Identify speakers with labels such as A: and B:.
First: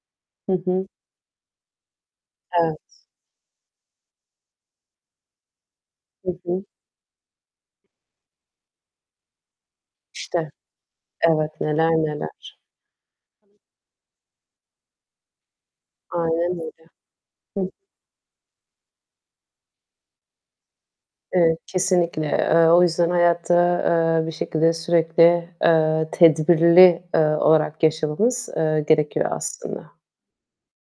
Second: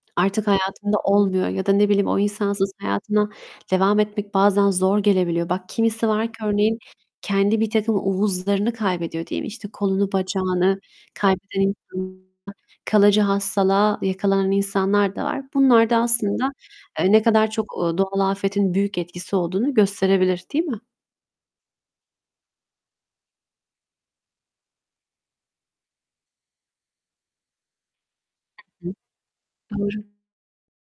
A: Artık
B: Hı hı.
A: hayatında olmuyor ya da ne bileyim, o insansız
B: Evet.
A: hayatına devam etmek bazen zor gelebiliyor. Bak kimisi var
B: Hı
A: ki
B: hı.
A: örneğin kendi birtakım uvuzlarını kaybediyor, değil mi? İşte, kolunu,
B: İşte,
A: bacağını
B: evet,
A: kaybeden
B: neler
A: insanlar,
B: neler.
A: kalıcı hastalığa yakalanan insanlar da var. Bunlar da
B: Aynen
A: aslında,
B: öyle.
A: eee, ne kadar
B: Hı.
A: çok, ııı, doğal afetin büyük etkisi olduğunu gösterebilir, değil mi?
B: Evet, kesinlikle. Eee, o yüzden hayatı, eee, bir şekilde sürekli, eee, tedbirli, eee, olarak yaşamamız, eee,
A: Hı.
B: gerekiyor aslında.
A: Doğru.